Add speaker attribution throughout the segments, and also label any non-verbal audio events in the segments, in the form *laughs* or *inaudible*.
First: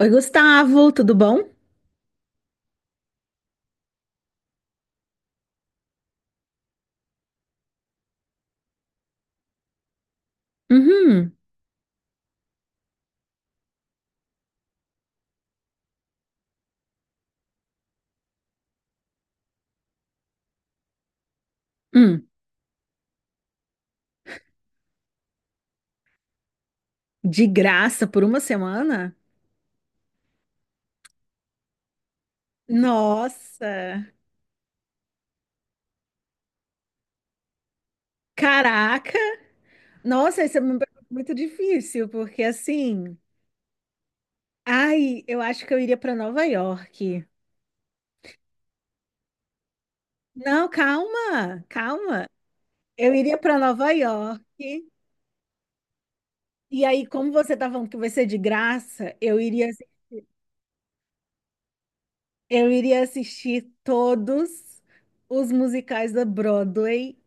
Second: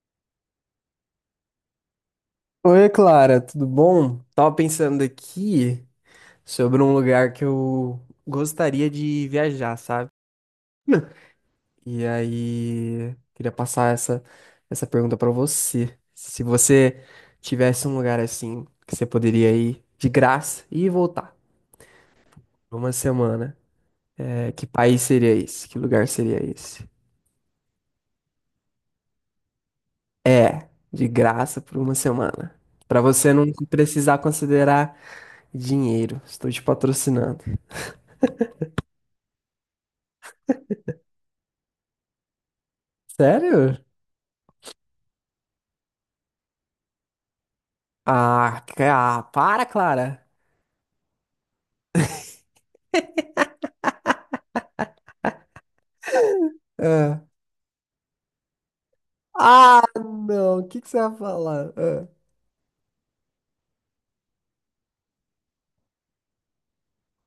Speaker 1: Oi, Gustavo, tudo bom?
Speaker 2: Oi, Clara, tudo bom? Tava pensando aqui sobre um lugar que eu gostaria de viajar, sabe?
Speaker 1: Uhum.
Speaker 2: E aí, queria passar essa pergunta pra você. Se você tivesse um lugar assim que você poderia ir de graça e voltar
Speaker 1: Hum.
Speaker 2: por uma semana, que país seria esse? Que lugar seria esse?
Speaker 1: De graça por uma semana?
Speaker 2: É, de graça por uma semana. Pra você não
Speaker 1: Nossa,
Speaker 2: precisar considerar dinheiro. Estou te patrocinando.
Speaker 1: caraca! Nossa, isso é uma pergunta muito difícil, porque assim,
Speaker 2: Sério?
Speaker 1: ai, eu acho que eu iria para Nova York.
Speaker 2: Ah, cara, para, Clara.
Speaker 1: Não, calma, calma. Eu iria para Nova York. E aí,
Speaker 2: Ah,
Speaker 1: como você tá falando que vai ser de graça,
Speaker 2: Ah, não. O que que você vai falar? Ah,
Speaker 1: eu iria assistir todos os musicais da Broadway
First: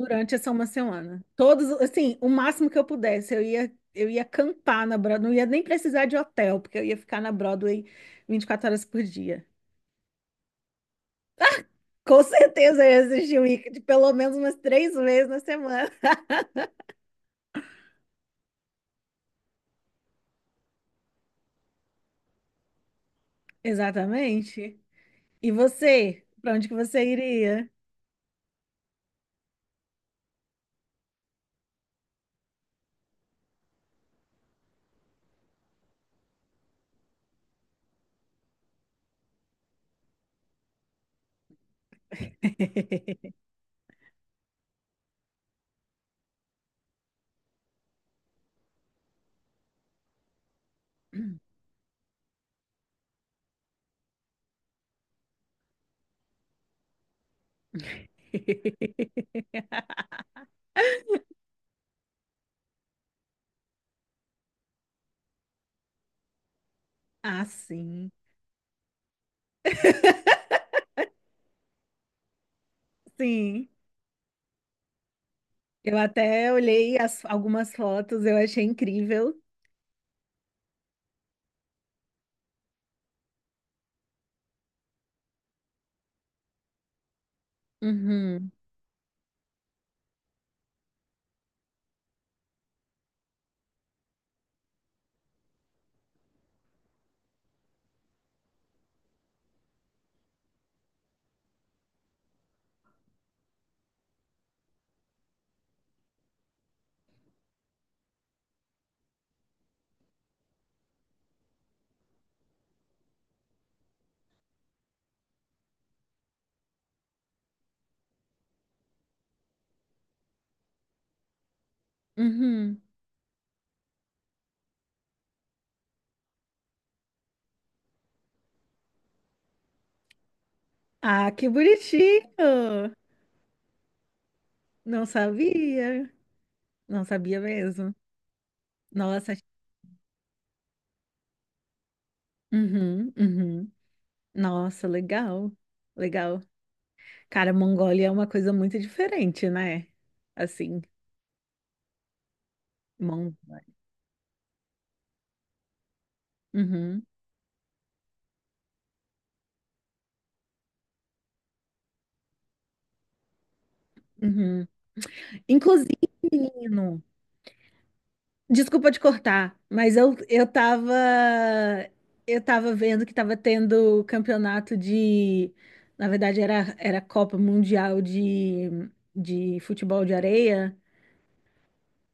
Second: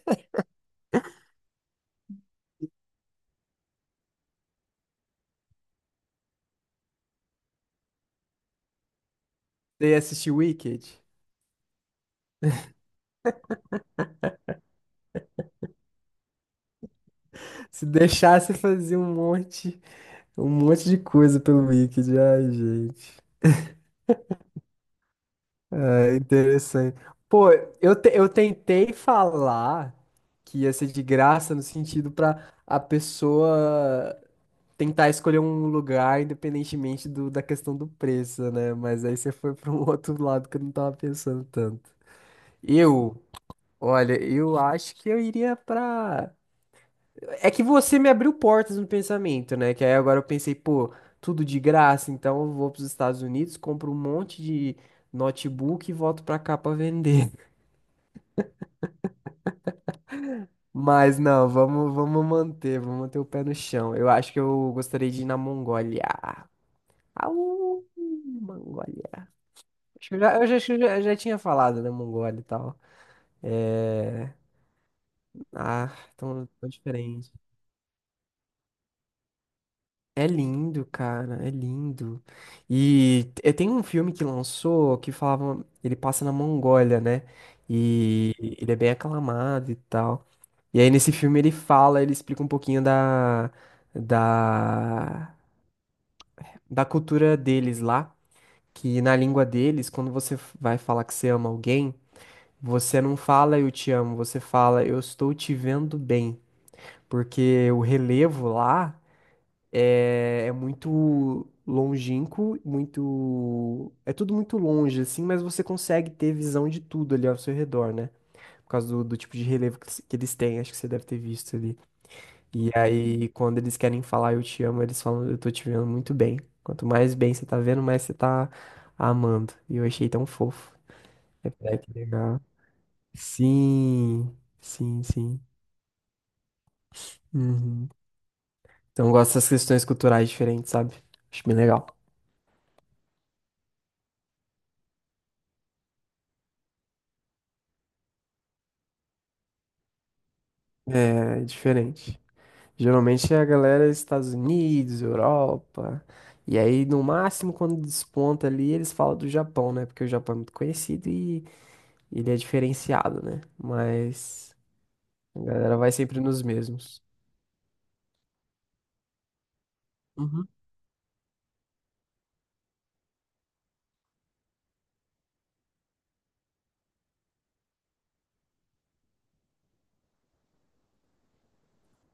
Speaker 1: durante essa uma semana. Todos, assim, o máximo que eu pudesse, eu ia acampar na Broadway, não ia nem precisar de hotel, porque eu ia ficar na Broadway 24 horas por dia.
Speaker 2: você ia assistir Wicked?
Speaker 1: Com *laughs* certeza eu ia assistir o Wicked pelo menos umas três vezes na semana. *laughs*
Speaker 2: Se deixasse fazer um monte de coisa pelo Wicked. Ai, gente.
Speaker 1: Exatamente. E
Speaker 2: Ah,
Speaker 1: você? Pra onde que
Speaker 2: interessante.
Speaker 1: você
Speaker 2: Pô,
Speaker 1: iria?
Speaker 2: eu tentei falar que ia ser de graça no sentido pra a pessoa tentar escolher um lugar independentemente da questão do preço, né? Mas aí você foi para um *laughs* outro lado que eu não tava pensando tanto. Eu
Speaker 1: *laughs*
Speaker 2: Olha, eu acho que eu iria pra. É que você me abriu portas no pensamento, né? Que aí agora eu pensei, pô, tudo de graça, então eu vou pros Estados Unidos, compro um monte de notebook e volto pra cá pra vender. *laughs* Mas não, vamos manter o pé no chão. Eu acho que eu gostaria de ir na Mongólia.
Speaker 1: Ah,
Speaker 2: Au,
Speaker 1: sim.
Speaker 2: Mongólia. Acho que já tinha falado, né, Mongólia e tal.
Speaker 1: Sim.
Speaker 2: É. Ah,
Speaker 1: Eu
Speaker 2: tão,
Speaker 1: até
Speaker 2: tão
Speaker 1: olhei as-
Speaker 2: diferente.
Speaker 1: Algumas fotos, eu achei incrível.
Speaker 2: É lindo, cara, é lindo. E t- tem um filme que lançou que falava, ele passa na Mongólia, né? E
Speaker 1: Uhum.
Speaker 2: ele é bem aclamado e tal. E aí nesse filme ele fala, ele explica um pouquinho da da cultura deles lá, que na língua deles, quando você f- vai falar que você ama alguém, você não fala eu te amo, você fala eu estou te vendo bem, porque o relevo lá é muito longínquo, muito. É tudo muito longe, assim, mas você consegue ter visão de tudo ali ao seu redor, né? Por causa do tipo de relevo que eles têm, acho que você deve ter visto ali. E
Speaker 1: Uhum.
Speaker 2: aí, quando eles querem falar eu te amo, eles falam eu tô te vendo muito bem. Quanto mais bem você tá vendo, mais você tá amando. E eu achei tão fofo.
Speaker 1: Ah, que
Speaker 2: É, é que legal.
Speaker 1: bonitinho!
Speaker 2: Sim, sim,
Speaker 1: Não
Speaker 2: sim.
Speaker 1: sabia, não sabia
Speaker 2: Uhum.
Speaker 1: mesmo.
Speaker 2: Então, eu
Speaker 1: Nossa,
Speaker 2: gosto dessas questões culturais diferentes, sabe? Acho bem legal.
Speaker 1: uhum, uhum. Nossa, legal, legal. Cara, Mongólia é uma coisa muito diferente, né? Assim,
Speaker 2: É, é diferente. Geralmente
Speaker 1: Mon...
Speaker 2: é a galera dos Estados Unidos, Europa. E aí, no
Speaker 1: uhum,
Speaker 2: máximo, quando desponta ali, eles falam do Japão, né? Porque o Japão é muito conhecido e ele é diferenciado, né? Mas
Speaker 1: uhum.
Speaker 2: a galera
Speaker 1: Inclusive,
Speaker 2: vai sempre nos
Speaker 1: menino,
Speaker 2: mesmos.
Speaker 1: desculpa te cortar, mas eu
Speaker 2: Uhum.
Speaker 1: tava, eu tava vendo que tava tendo campeonato de, na verdade era Copa Mundial de futebol de areia.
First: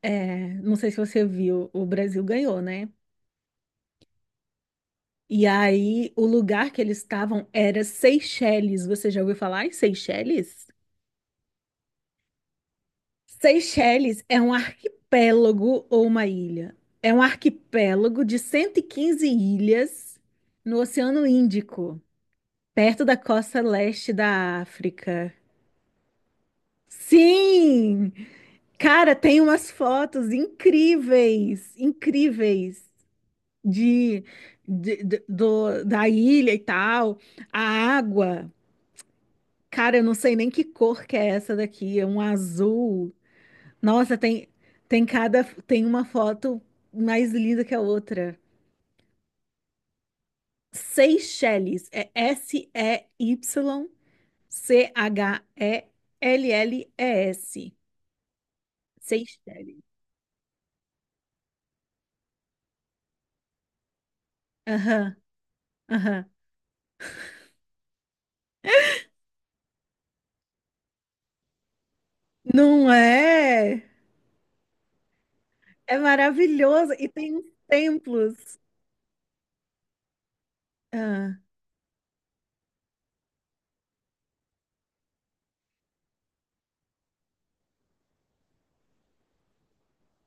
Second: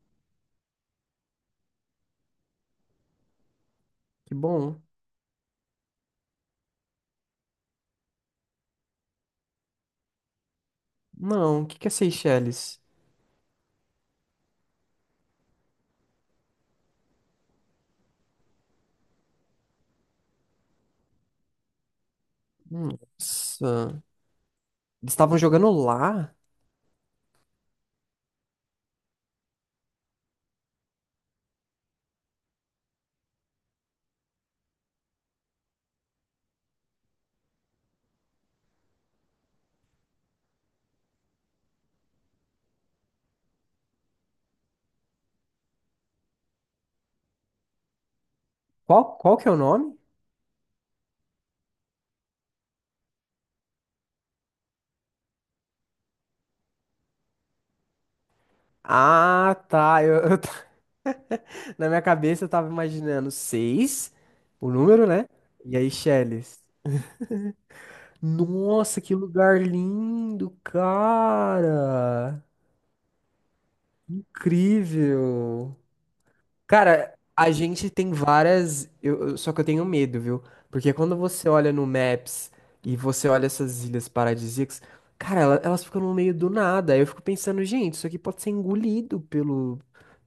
Speaker 1: É, não sei se você viu, o Brasil ganhou, né?
Speaker 2: Que bom.
Speaker 1: E aí, o lugar que eles estavam era Seychelles. Você já ouviu falar em Seychelles?
Speaker 2: Não, o que que é Seychelles?
Speaker 1: Seychelles é um arquipélago ou uma ilha. É um arquipélago de 115 ilhas no Oceano Índico, perto da costa
Speaker 2: Nossa.
Speaker 1: leste da
Speaker 2: Eles
Speaker 1: África.
Speaker 2: estavam jogando lá?
Speaker 1: Sim! Cara, tem umas fotos incríveis, incríveis. de, Da ilha e tal. A água, cara, eu não sei nem que cor que é essa daqui, é um azul. Nossa, tem uma foto mais linda que a outra.
Speaker 2: Qual, qual que é o nome?
Speaker 1: Seychelles é S-E-Y-C-H-E-L-L-E-S.
Speaker 2: Ah,
Speaker 1: Seychelles.
Speaker 2: tá. *laughs* Na minha cabeça eu tava imaginando seis, o número,
Speaker 1: Aham,
Speaker 2: né? E aí,
Speaker 1: aham.
Speaker 2: Seychelles. Nossa, que lugar lindo, cara!
Speaker 1: Não é?
Speaker 2: Incrível!
Speaker 1: É maravilhoso e
Speaker 2: Cara,
Speaker 1: tem uns
Speaker 2: a gente tem
Speaker 1: templos.
Speaker 2: várias. Só que eu tenho medo, viu? Porque quando
Speaker 1: Ah,
Speaker 2: você olha no Maps e você olha essas ilhas paradisíacas, cara, elas ficam no meio do nada. Aí eu fico pensando, gente, isso aqui pode ser engolido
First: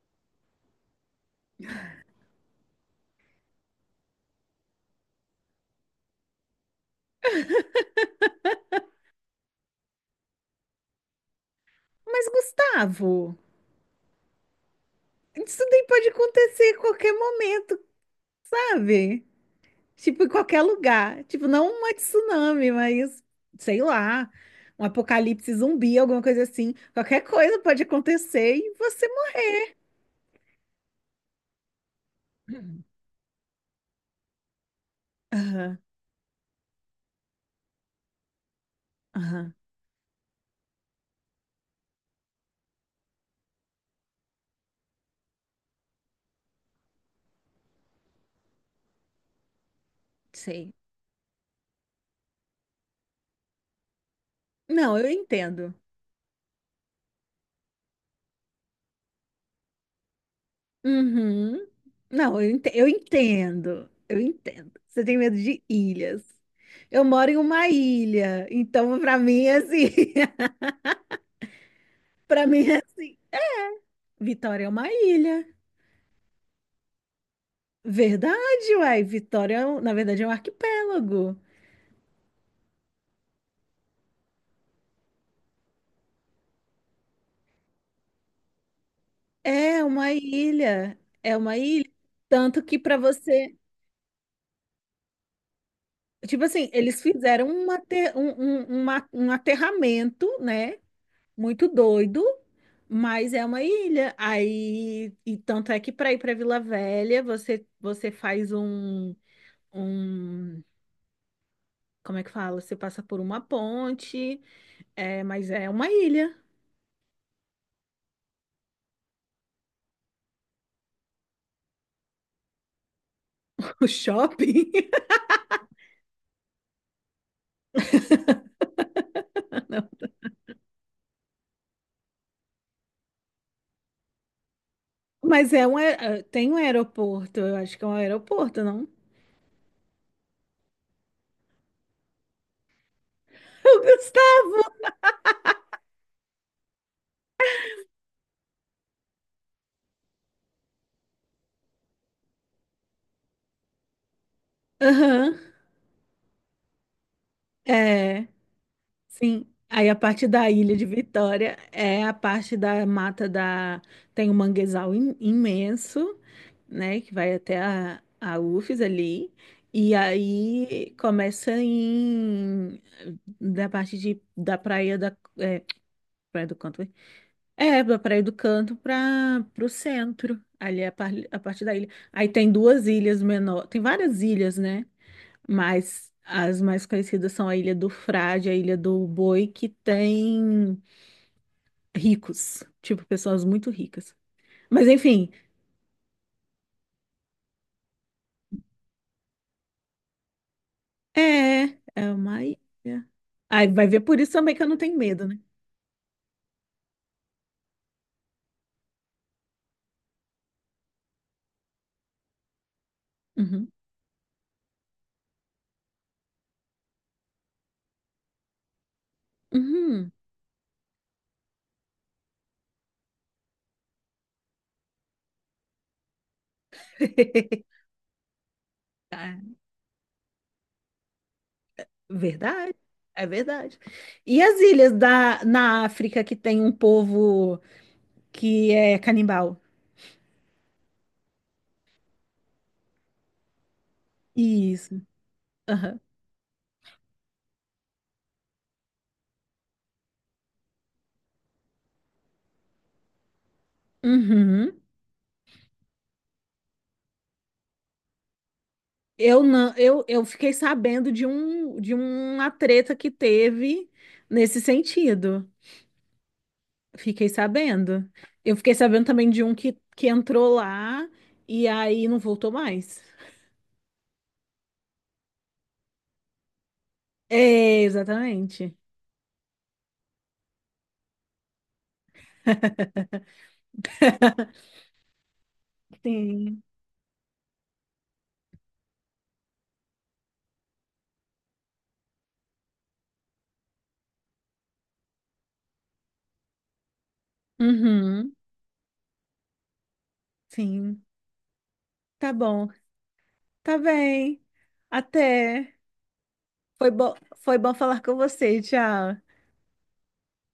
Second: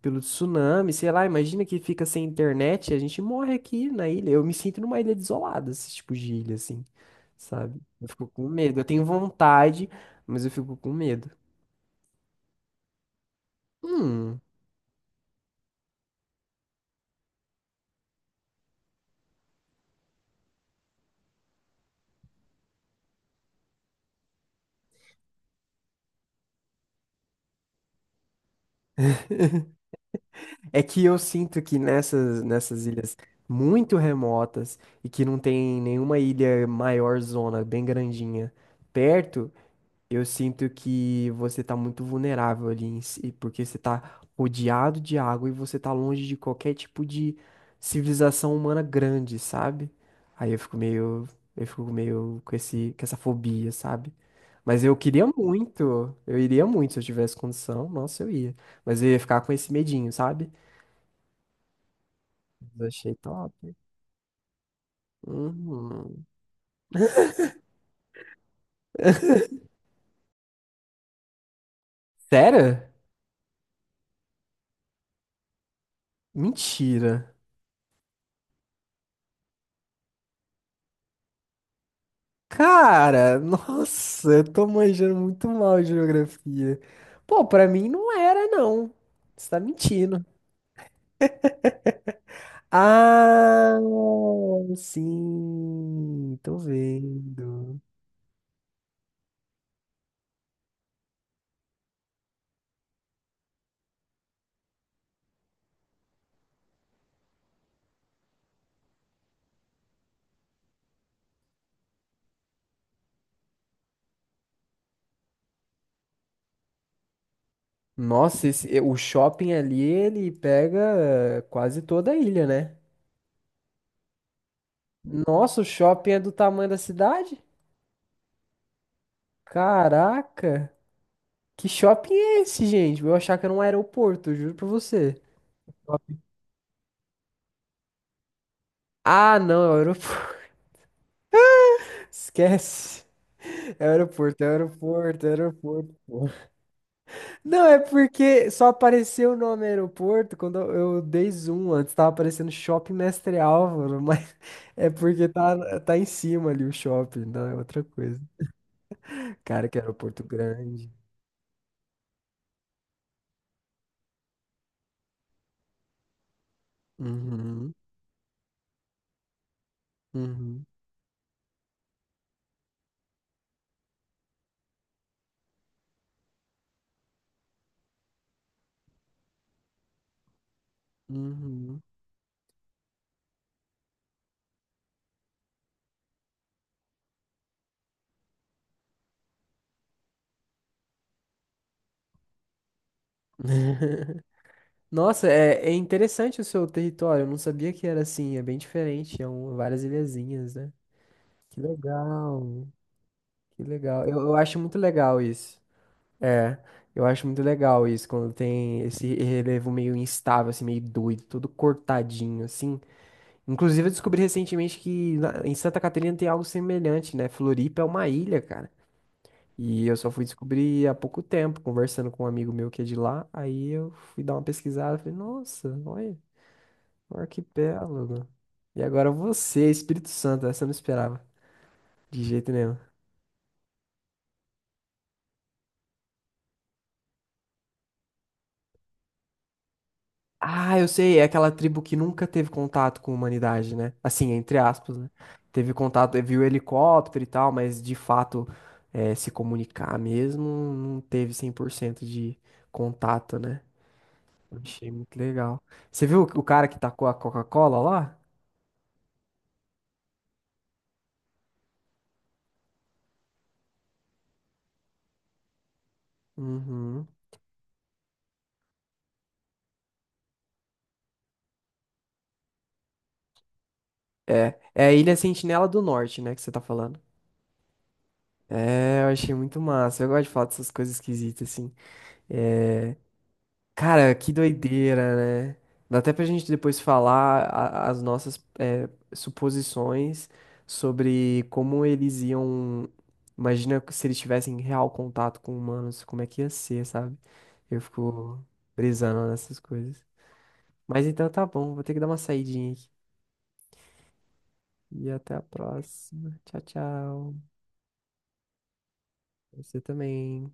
Speaker 2: pelo tsunami, sei lá. Imagina que fica sem internet e a gente morre aqui na ilha. Eu me sinto numa ilha desolada, esse tipo de ilha, assim, sabe? Eu fico com medo. Eu tenho vontade, mas eu fico com medo.
Speaker 1: mas Gustavo,
Speaker 2: Hum.
Speaker 1: isso daí pode acontecer a qualquer momento, sabe? Tipo, em qualquer lugar. Tipo, não uma tsunami, mas sei lá, um apocalipse zumbi, alguma coisa assim. Qualquer coisa pode acontecer e você.
Speaker 2: É que eu sinto que
Speaker 1: Morre. *clears throat*
Speaker 2: nessas ilhas muito remotas e que não
Speaker 1: Aham,
Speaker 2: tem nenhuma ilha maior zona, bem grandinha, perto,
Speaker 1: aham,
Speaker 2: eu sinto que você tá muito vulnerável ali em si, porque você tá rodeado de água e você tá longe de qualquer tipo de civilização humana grande, sabe? Aí
Speaker 1: sei.
Speaker 2: eu fico meio com com essa fobia, sabe? Mas
Speaker 1: Não,
Speaker 2: eu
Speaker 1: eu
Speaker 2: queria
Speaker 1: entendo.
Speaker 2: muito, eu iria muito se eu tivesse condição, nossa, eu ia. Mas eu ia ficar com esse medinho, sabe?
Speaker 1: Uhum. Não, eu ente- Eu
Speaker 2: Achei top.
Speaker 1: entendo. Eu entendo. Você tem medo de ilhas.
Speaker 2: Uhum.
Speaker 1: Eu moro em uma ilha, então pra mim é assim. *laughs* Pra mim é
Speaker 2: Sério?
Speaker 1: assim. Vitória é uma ilha.
Speaker 2: Mentira.
Speaker 1: Verdade, uai. Na verdade, é um arquipélago.
Speaker 2: Cara, nossa, eu tô manjando muito mal de geografia. Pô, pra mim não era, não. Você tá
Speaker 1: É uma
Speaker 2: mentindo.
Speaker 1: ilha. É uma ilha. Tanto que para você.
Speaker 2: Ah, sim,
Speaker 1: Tipo
Speaker 2: tô
Speaker 1: assim, eles fizeram um,
Speaker 2: vendo.
Speaker 1: ate- um, uma- um aterramento, né? Muito doido, mas é uma ilha. Aí, e tanto é que para ir para Vila Velha, você faz um, um. Como é que fala? Você passa por uma ponte, é, mas é uma ilha.
Speaker 2: Nossa, esse- o shopping ali, ele pega quase toda a ilha, né?
Speaker 1: *laughs* O shopping.
Speaker 2: Nossa, o shopping é do tamanho da cidade? Caraca. Que shopping é esse, gente? Eu achava que era um aeroporto, eu juro pra você.
Speaker 1: Tem um aeroporto, eu acho que é um aeroporto, não?
Speaker 2: Ah, não, é o aeroporto. *laughs* Esquece.
Speaker 1: *laughs* O Gustavo!
Speaker 2: É o aeroporto. Pô. Não, é porque só apareceu o nome aeroporto quando eu dei zoom antes. Tava aparecendo Shopping Mestre Álvaro, mas *laughs* é porque
Speaker 1: Aham,
Speaker 2: tá em cima ali o shopping, não é outra coisa.
Speaker 1: é, sim.
Speaker 2: Cara, que
Speaker 1: Aí a
Speaker 2: aeroporto
Speaker 1: parte da Ilha de
Speaker 2: grande.
Speaker 1: Vitória é a parte da mata da... Tem um manguezal im- imenso, né, que vai até
Speaker 2: Uhum,
Speaker 1: a UFES ali. E
Speaker 2: uhum,
Speaker 1: aí começa em... da praia da... é, praia do Canto. É, para ir do canto para o centro, a parte da
Speaker 2: uhum.
Speaker 1: ilha. Aí tem duas ilhas menor, tem várias ilhas, né? Mas as mais conhecidas são a Ilha do Frade, a Ilha do Boi, que tem ricos, tipo pessoas muito ricas.
Speaker 2: *laughs*
Speaker 1: Mas
Speaker 2: Nossa,
Speaker 1: enfim,
Speaker 2: é interessante o seu território. Eu não sabia que era assim. É bem diferente. É um, várias ilhazinhas, né? Que
Speaker 1: é, é
Speaker 2: legal,
Speaker 1: uma ilha.
Speaker 2: que
Speaker 1: Aí vai ver
Speaker 2: legal.
Speaker 1: por isso
Speaker 2: Eu
Speaker 1: também
Speaker 2: acho
Speaker 1: que eu não
Speaker 2: muito
Speaker 1: tenho
Speaker 2: legal
Speaker 1: medo, né?
Speaker 2: isso. É, eu acho muito legal isso quando tem esse relevo meio instável, assim, meio doido, todo cortadinho, assim.
Speaker 1: Uhum.
Speaker 2: Inclusive, eu descobri recentemente que em Santa Catarina tem algo semelhante, né? Floripa é uma ilha, cara. E eu
Speaker 1: Uhum.
Speaker 2: só fui descobrir há pouco tempo, conversando com um amigo meu que é de lá. Aí eu fui dar uma pesquisada, falei, nossa, olha. Um
Speaker 1: *laughs*
Speaker 2: arquipélago. E agora
Speaker 1: Ah,
Speaker 2: você, Espírito Santo, essa eu não esperava. De jeito
Speaker 1: verdade,
Speaker 2: nenhum.
Speaker 1: é verdade. E as ilhas da, na África que tem um povo que é canibal.
Speaker 2: Ah, eu sei, é aquela tribo que nunca teve contato com a humanidade, né? Assim, entre aspas,
Speaker 1: Isso.
Speaker 2: né? Teve
Speaker 1: Aham.
Speaker 2: contato, viu helicóptero e tal, mas de fato se comunicar mesmo, não teve 100% de contato, né? Eu
Speaker 1: Uhum.
Speaker 2: Achei muito legal. Você viu o cara que tacou a Coca-Cola lá?
Speaker 1: Eu não, eu fiquei sabendo de um de uma treta que teve nesse sentido.
Speaker 2: Uhum.
Speaker 1: Fiquei sabendo. Eu fiquei sabendo também de um que entrou lá e aí não voltou mais.
Speaker 2: É, é a Ilha Sentinela do Norte, né, que você tá falando.
Speaker 1: É, exatamente.
Speaker 2: É, eu achei muito massa. Eu gosto de falar dessas coisas esquisitas, assim. É, cara, que
Speaker 1: *laughs*
Speaker 2: doideira, né? Dá até pra gente
Speaker 1: Sim.
Speaker 2: depois falar as nossas suposições sobre como eles iam. Imagina se eles tivessem real contato com humanos, como é que ia ser, sabe? Eu
Speaker 1: Uhum.
Speaker 2: fico brisando nessas coisas.
Speaker 1: Sim.
Speaker 2: Mas então tá bom, vou ter que dar uma
Speaker 1: Tá bom.
Speaker 2: saidinha aqui.
Speaker 1: Tá bem.
Speaker 2: E até a
Speaker 1: Até.
Speaker 2: próxima. Tchau, tchau.
Speaker 1: Foi bom falar com você. Tchau.
Speaker 2: Você também.